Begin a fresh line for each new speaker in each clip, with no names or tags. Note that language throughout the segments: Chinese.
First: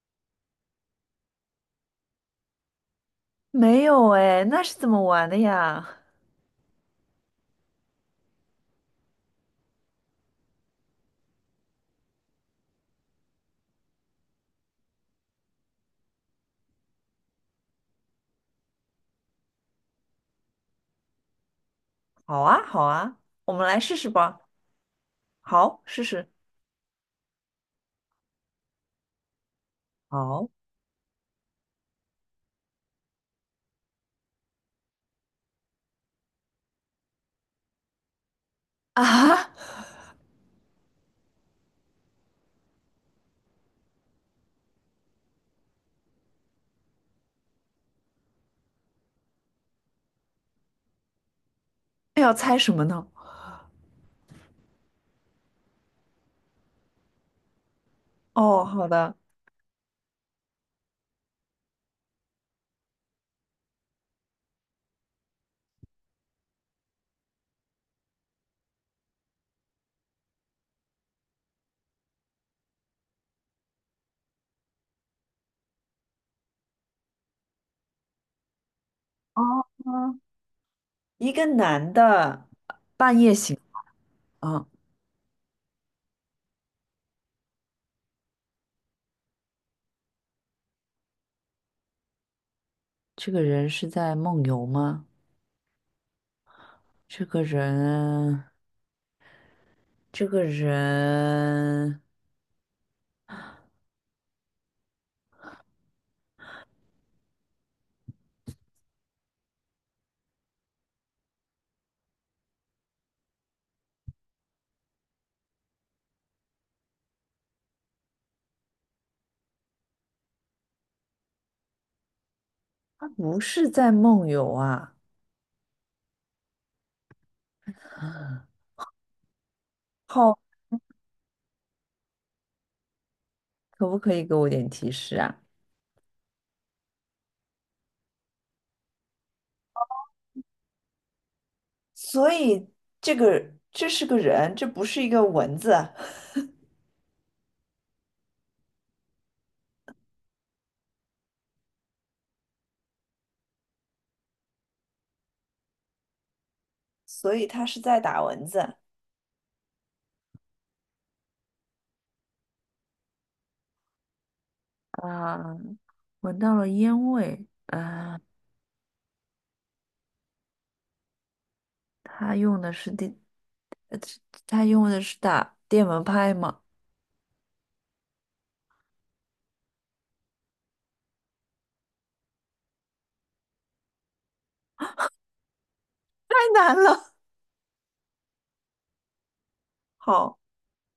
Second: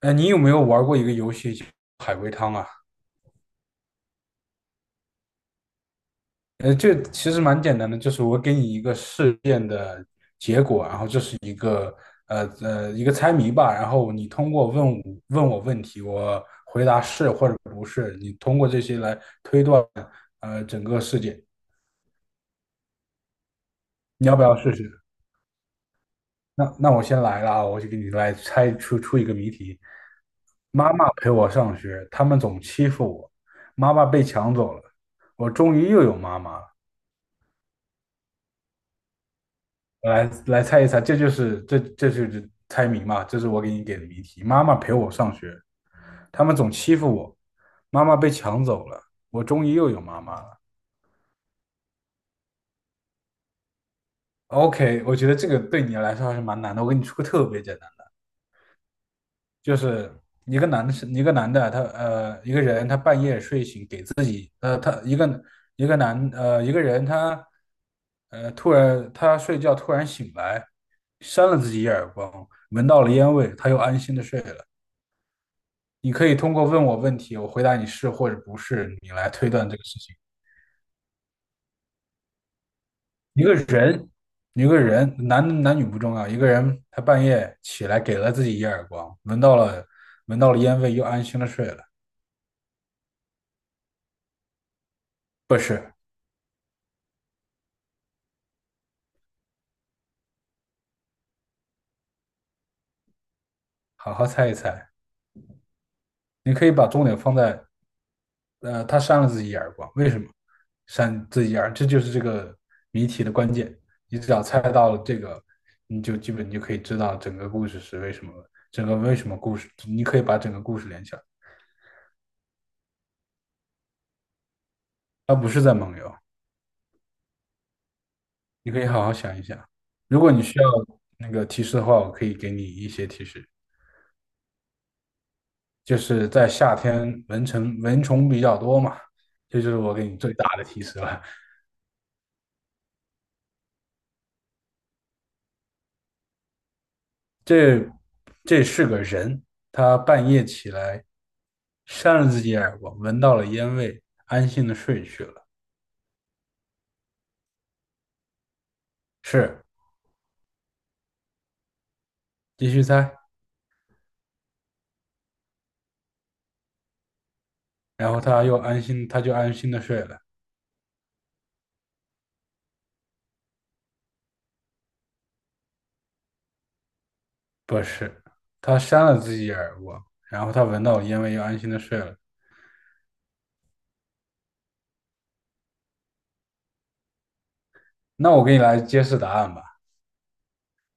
你有没有玩过一个游戏叫海龟汤啊？
没有哎，那是怎么玩的呀？
这其实蛮简单的，就是我给你一个事件的，然后这是一个一个猜谜吧，然后你通过问我问题，我回答是或者不是，你通过这些来整个事件，
好啊，好啊，我们来试试
你要
吧。
不要试试？
好，试试。
那我先来了啊，我就给你来猜出一个谜题。
好。
妈妈陪我上学，他们总欺负我，妈妈被抢走了，我终于又有妈妈了。
啊。
来猜一猜，这就是猜谜嘛，这是我给你给的谜题。妈妈陪我上学，他们总欺负我，妈妈被抢走了，我终于又有妈妈了。
那要猜什么呢？
OK,我觉得这个对你来说还是蛮难的。我给你出个特别简单的，
哦，好的。
就是一个男的，他,一个人他半夜睡醒给自己一个男呃，一个人他呃突然他睡觉突然醒来，扇了自己一耳光，闻到了烟味，他又安心的睡了。你可以通过问我问题，我回答你是或者不是，你来推
哦，
断这个事情。
一个男的半夜
一个
醒。
人，一
啊，
个人，男女不重要，一个人他半夜起来给了自己一耳光，闻到了烟味，又安心的睡了。
这个人是在梦游吗？
不是，
这个人，这个人，
好好猜一猜。你可以把重点放在，他扇了自己一耳光，为什么扇自己一耳？这就是这个谜题的关键。你只要猜到了这个，你就可以知道整个故事是为什么，整个为什么故事，你可以把整个故事连起来。
他不是在梦游啊。
他不是在蒙游，
啊，
你可以好好想一想。如果
好，
你需要那个提示的话，我可以给你一些提示。
可不可以给我点提示啊？
就是在夏天，蚊虫比较多嘛，这就是我给你最大的提示了。
所以这个这是个人，这不是一个蚊子。
这这是个人，他半夜起来扇了自己耳光，闻到了烟味，安心的睡去了。
所以他是在打蚊子。
是，继续猜。
啊，闻到了烟味
然后
啊！
他又安心，他就安心的睡了。
他用的是电，他用的是打电蚊拍吗？
不是，他扇了自己耳光，然后他闻到了烟味，又安心的睡了。
太难了。
那我给你来揭示答案吧，
好，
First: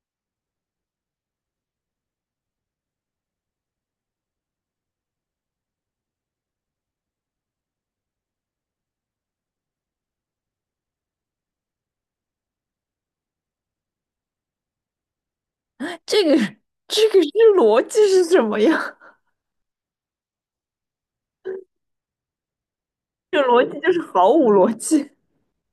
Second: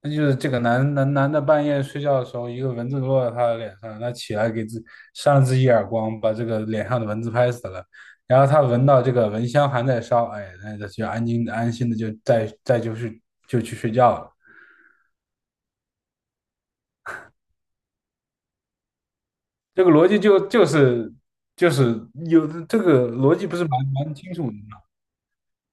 那就是这个男的半夜睡觉的时候，一个蚊子落在他的脸上，他起来给自扇了自己一耳光，把这个脸上的蚊子拍死了。然后他闻到这个蚊香还在烧，哎，那他就安心的就就是就去睡觉了。
这个这个是逻辑是什么呀？
这个逻辑就是有这个 逻
这
辑不
逻
是
辑
蛮
就是
蛮
毫
清楚
无
的
逻辑。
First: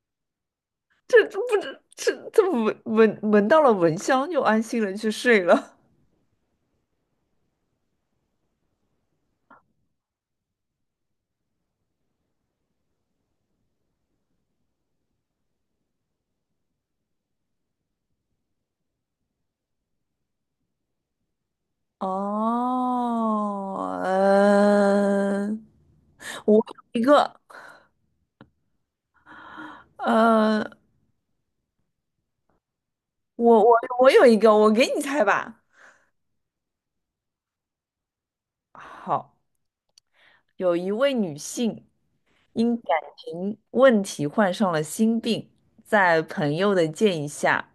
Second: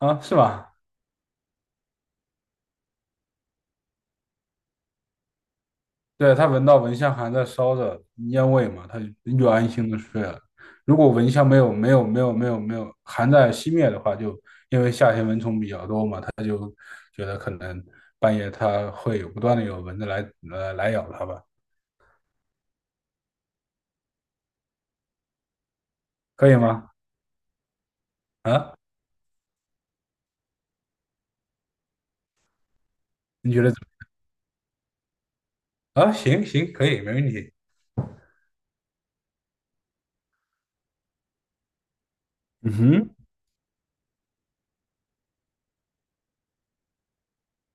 吗？啊，是吧？
这这不知这这闻到了蚊香就安心了去睡了。
对，他闻到蚊香还在烧着烟味嘛，他就安心的睡了。如果蚊香没有还在熄灭的话，就因为夏天蚊虫比较多嘛，他就觉得可能半夜他会有不断的有蚊子来咬他吧，
哦，嗯。
可
我
以吗？
有一个，
啊，
呃，
你
我
觉得
我
怎
我有一个，我给你猜吧。
么啊？行，可以，没问题。
好，有一位女性，
嗯
因感
哼，
情问题患上了心病，在朋友的建议下，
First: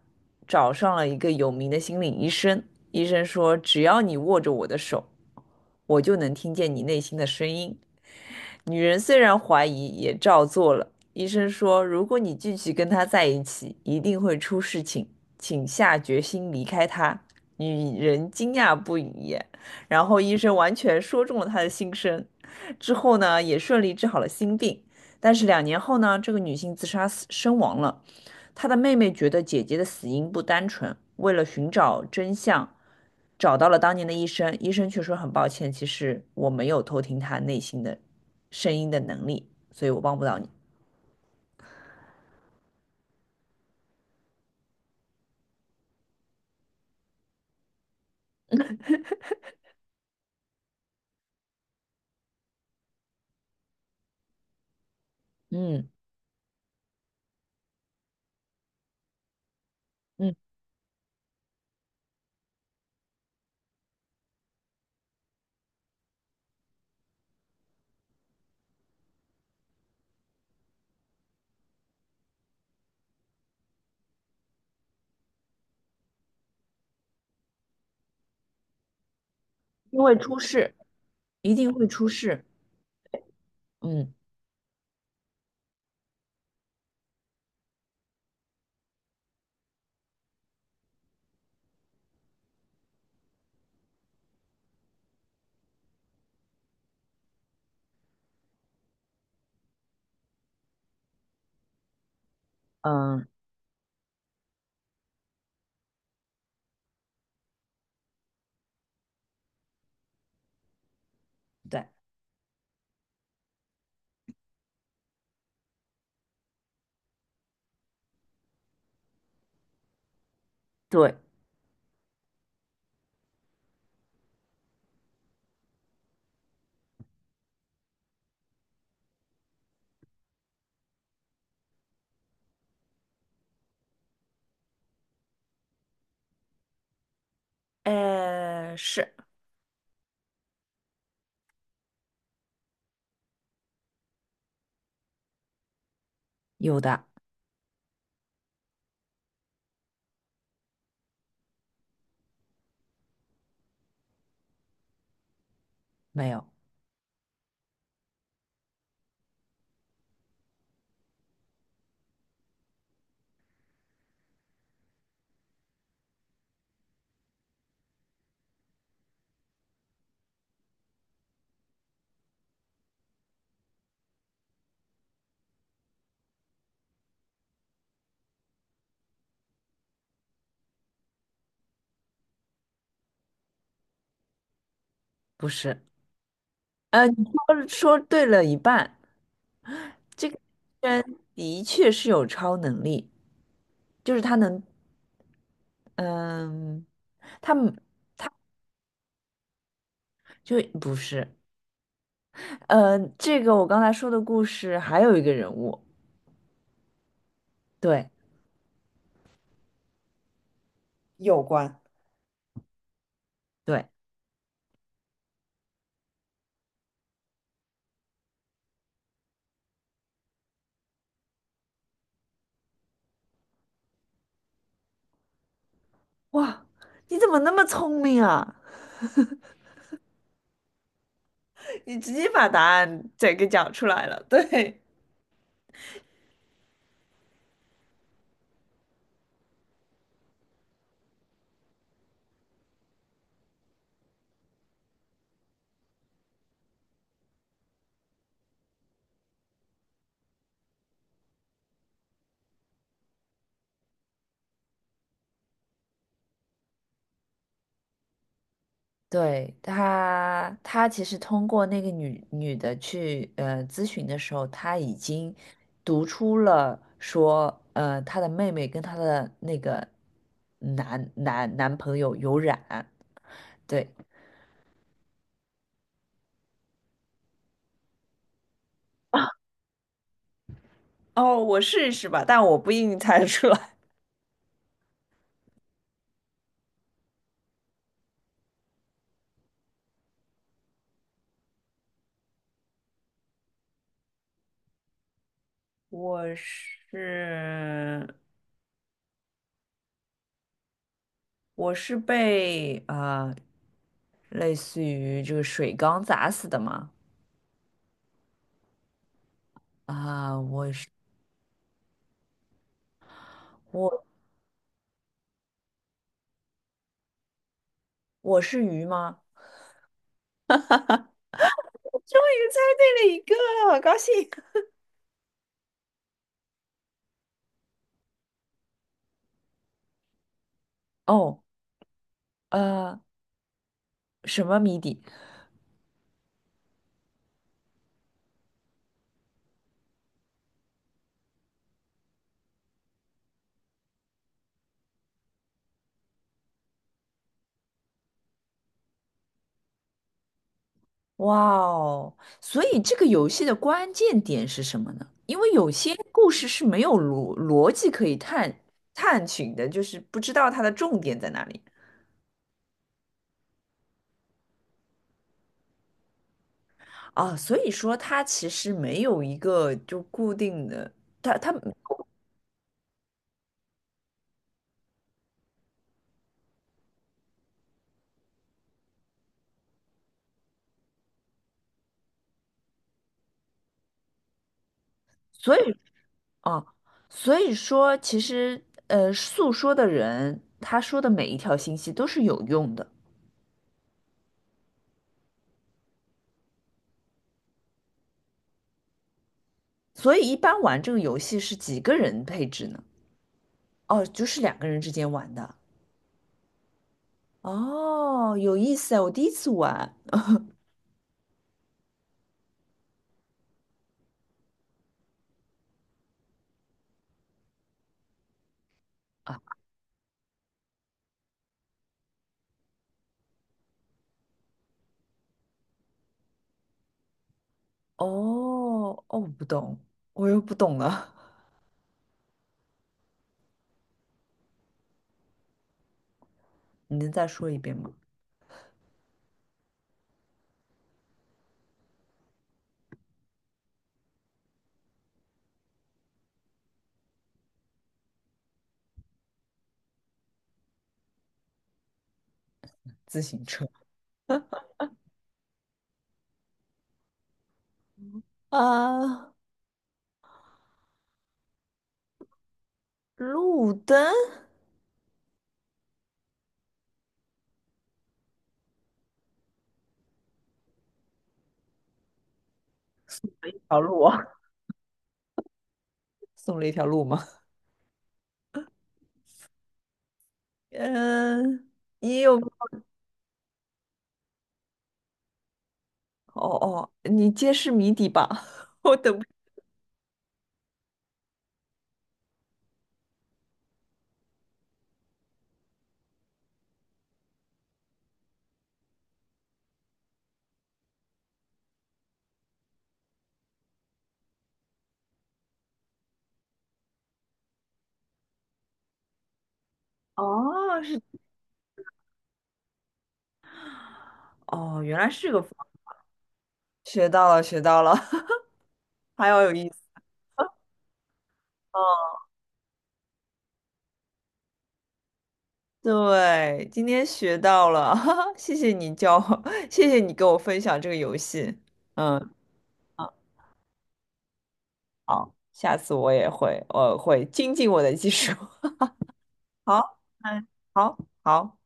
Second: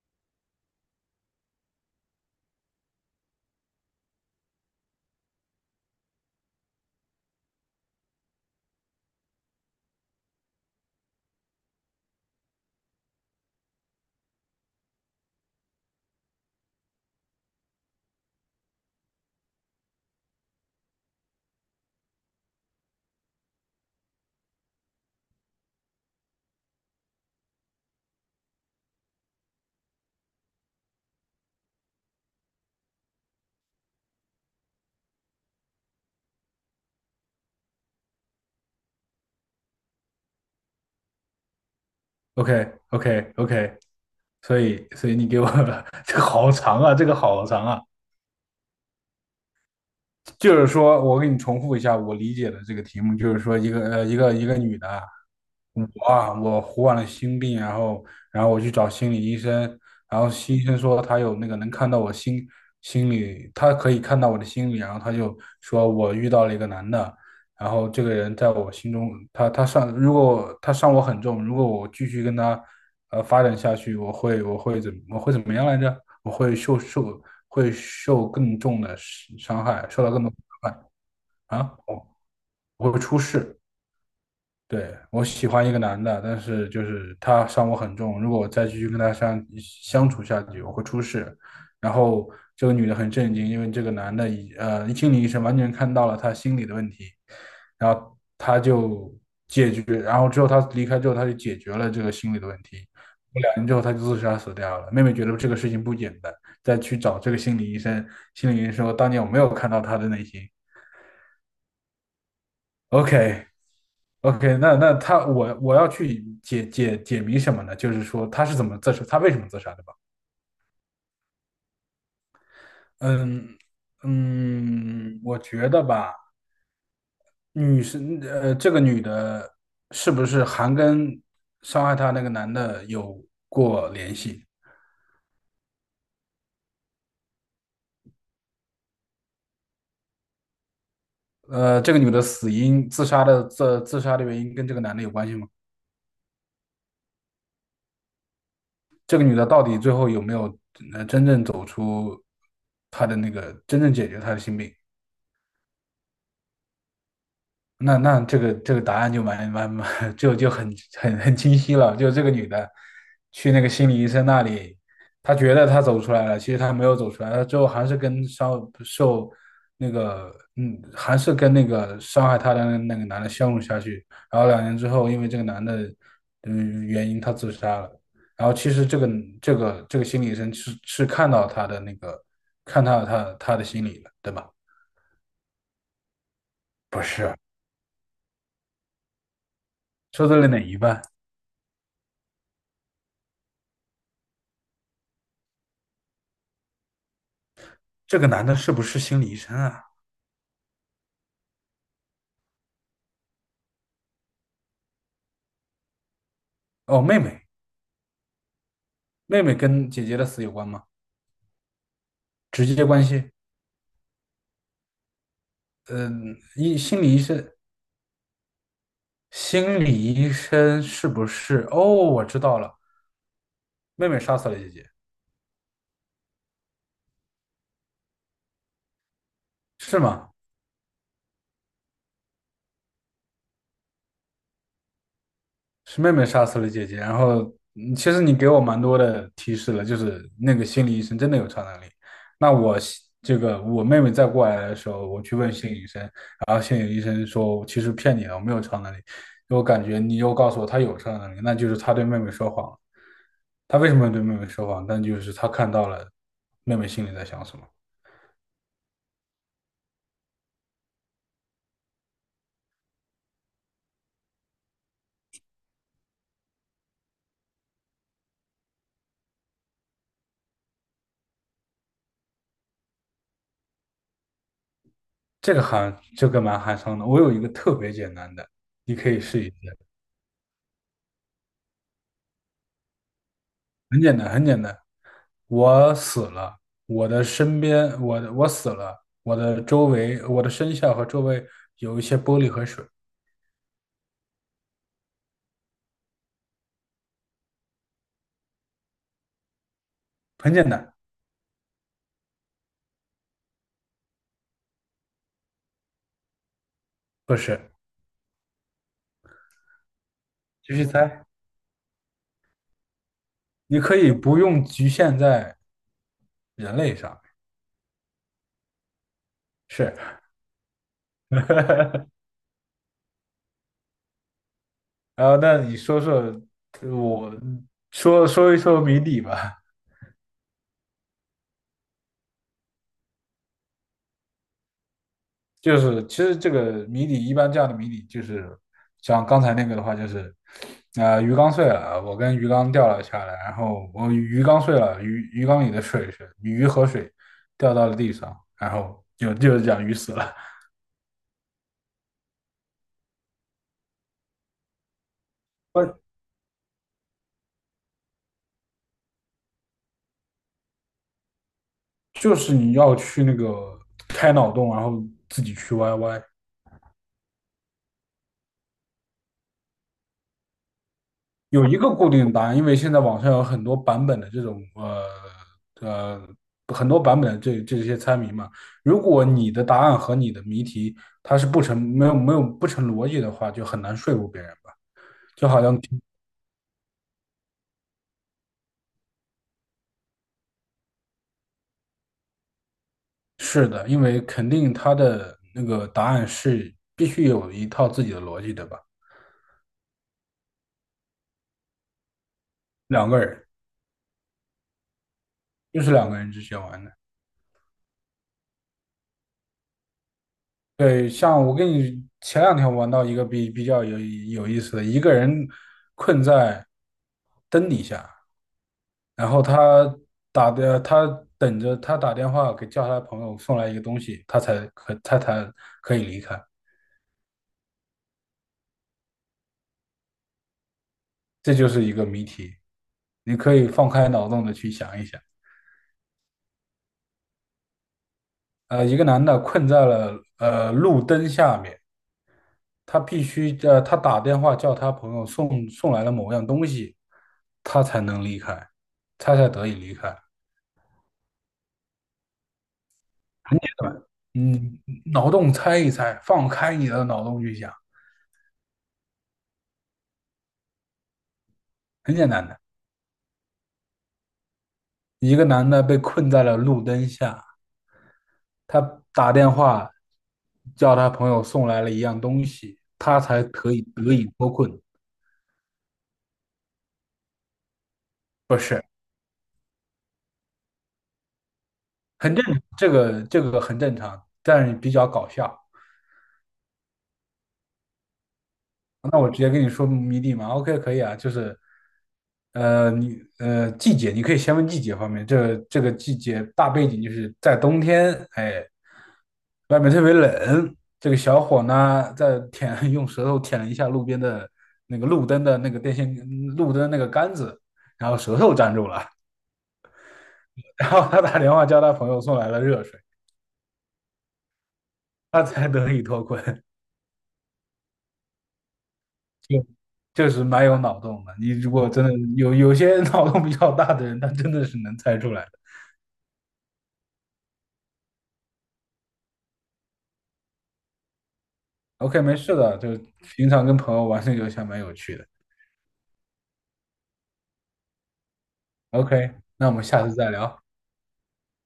找上了一个有名的心理医生。医生说，只要你握着我的手，我就能听见你内心的声音。女人虽然怀疑，也照做了。医生说，如果你继续跟他在一起，一定会出事情，请下决心离开他。女人惊讶不已，然后医生完全说中了她的心声。之后呢，也顺利治好了心病。但是两年后呢，这个女性自杀死身亡了。她的妹妹觉得姐姐的死因不单纯，为了寻找真相，找到了当年的医生。医生却说很抱歉，其实我没有偷听她内心的声音的能力，所以我帮不到你。
OK OK OK,所以你给我 这个好长啊，这个好长啊。就是说，我给你重复一下我理解的这个题目，就是说，一个女的，
嗯
我啊，我完了心病，然后然后我去找心理医生，然后
嗯，
心医生说他有那个能看到我心里，他可以看到我的心理，然后他就说我遇到了一个男的，然后这个人在我心中，他他伤，如果他伤我很重，如果我继续跟他发展下去，我会怎么样来着？我会受受会受更重的伤害，
因
受到
为
更多的
出
伤
事，一
害
定
啊，
会出事。
我会出事。
嗯
对，我喜欢一个男的，但是就是他伤我很重，如果我再继续跟他相处下去，我会出事。然后这个女的很震惊，因为这个男的已呃心理医生完全看到了他心理的问题，然后他就解决，然后之后他离开之后，他就解决了这个心理的问题。
嗯，
过两年之后，他就自杀死掉了。妹妹觉得这个事情不简单，再去找这个心理医生，心理医生说当年我没有看到他的内心。
对
OK。OK,那我我要去解谜什么呢？就是说他是怎么自杀，他为什么自杀的吧？
对。
嗯嗯，我觉得吧，这个女的是不是还跟伤害她那个男的有过联系？
呃，是
呃，这个女的死因自杀的自自杀的原因跟这个男的有关系吗？
有的。
这个女的到底最后有没有呃真正走出她的那个真正解决她的心病？
没有。
那这个答案就蛮 就很清晰了，就这个女的去那个心理医生那里，她觉得她走出来了，其实她没有走出来，她最后还是跟伤受那个嗯，还是跟那个伤害她的那个男的相处下去，然后两年之后，因为这个男的原因，她自杀了。然后其实这个心理医生是看到她的那个看到她的心理了，对吧？
不是。
不
呃，你
是，
说说对了一半。
说
这
到
个
了哪一半？
人的确是有超能力，就是他能，嗯，他们
这个男的是不是心理医生啊？
就不是。呃，这个我刚才说的故事还有一个人物，
哦，妹妹，
对。
妹妹跟姐姐的死有关吗？
有关，
直接关系？
对。
嗯，一心理医生，心理医生是不是？哦，我知道了，妹妹杀死了姐姐，
哇，你怎么那么聪明啊？
是吗？
你直接把答案整个讲出来了。对，
是妹妹杀死了姐姐，然后其实你给我蛮多的提示了，就是那个心理医生真的有超能力。那我西这个我妹妹再过来的时候，我去问心理医生，然后心理医生说其实骗你了，我没有超能力。我感觉你又告诉我他有超能力，那就是他对妹妹说谎了。他为什么要对妹妹说谎？但就是他看到了妹妹心里在想什么。
对，他，他其实通过那个女的去咨询的时候，他已经读出了说，呃，他的妹妹跟他的那个男朋友有染，对。
这个含这个蛮寒伤的。我有一个特别简单的，你可以试一试。
哦，我试试吧，但我不一定猜得出来。
很简单，很简单。我死了，我死了，我的周围，我的身下和周围有一些玻璃和水，
我是
很简单，
我是被啊、呃类似于这个水缸砸死的吗？
不是？
啊、我
继续
是
猜，你可
我
以不用局限在人类上，
我是鱼吗？
是。
终 于猜对了一个，好高兴！
然后，那你说说，我说说一说谜底吧。
哦，呃，什么谜底？
就是其实这个谜底一般这样的谜底就是像刚才那个的话就是，啊、鱼缸碎了，我跟鱼缸掉了下来，然后我鱼缸碎了，鱼缸里的水是鱼和水掉到了地上，然后就是讲鱼死了，
哇哦！所以这个游戏的关键点是什么呢？因为有 些
呃，
故事是没有逻辑可以探寻的，就是不知道它的重点在哪里
就是你要去那个开脑洞，然后自己去歪歪。
啊。所以说，它其实没有一个就固定的，它它，
有一个固定答案，因为现在网上有很多版本的这种呃很多版本的这些猜谜嘛。如果你的答案和你的谜题它是不成没有没有不成逻辑的话，就很难说服别人吧。就
所
好
以
像
啊，所以说其实呃，诉说的人他说的每一条信息都是有用的。
是的，因为肯定他的那个答案是必须有一套自己的逻辑的吧。
所以一般玩这个游戏是几个人配置呢？
两个人
哦，就是两个人之间玩的。
就是两个人之间玩的。
哦，有意思啊，我第一次玩
对，像我跟你前两天玩到一个比较有意思的，一个人困在灯底下，然
啊。
后他打的，他等着他打电话给叫他的朋友送来一个东西，他才可以离开。
哦，哦，我不懂，我又不懂了。
这就是一个谜题，你可以放开脑洞的去想一想。
你能再说一遍吗？
呃，一个男的困在了呃路灯下面，他必须呃他打电话叫他朋友送来了某样东西，他才能离开，他才得以离开。
自行
很
车
简单，嗯，脑洞猜一猜，放开你的脑洞去想，
啊，
很简单的。
路灯，
一个男的被困在了路灯下，他打电话叫他朋友送来了一样东西，他才可
条
以
路
得
啊，
以脱困。
送了一条路吗？
不是，
嗯，也
很
有。
正，这个很正常，但是比较搞笑。
哦哦，你揭示谜底吧，我等
那
不。
我直接跟你说谜底嘛，OK,可以啊，就是，季节，你可以先问季节方面，这个季节大背景就是在冬天，哎，外面特别冷，这个小伙呢在舔 用舌头舔了一下路边的那个路灯的那个电线路灯那个杆子，然后舌头粘住了，
哦，
然
是
后他打电话叫他朋友送来了热水，
哦，原来是个
他
方
才得以脱困。
学到了，学到了。还要有意思。
就是蛮有脑洞的，你如果真的有些脑洞比较大的人，他真的是能猜出来。
对，今天学到了。哈哈，谢谢你教我，谢谢你给我分享这个游戏。嗯。
OK,没事的，就是
嗯，
平常跟朋友玩这个游戏还蛮有趣的。
好，下次我也会，我会精进我的技术。
OK,那我们
好，
下次再
嗯，
聊。
好，好。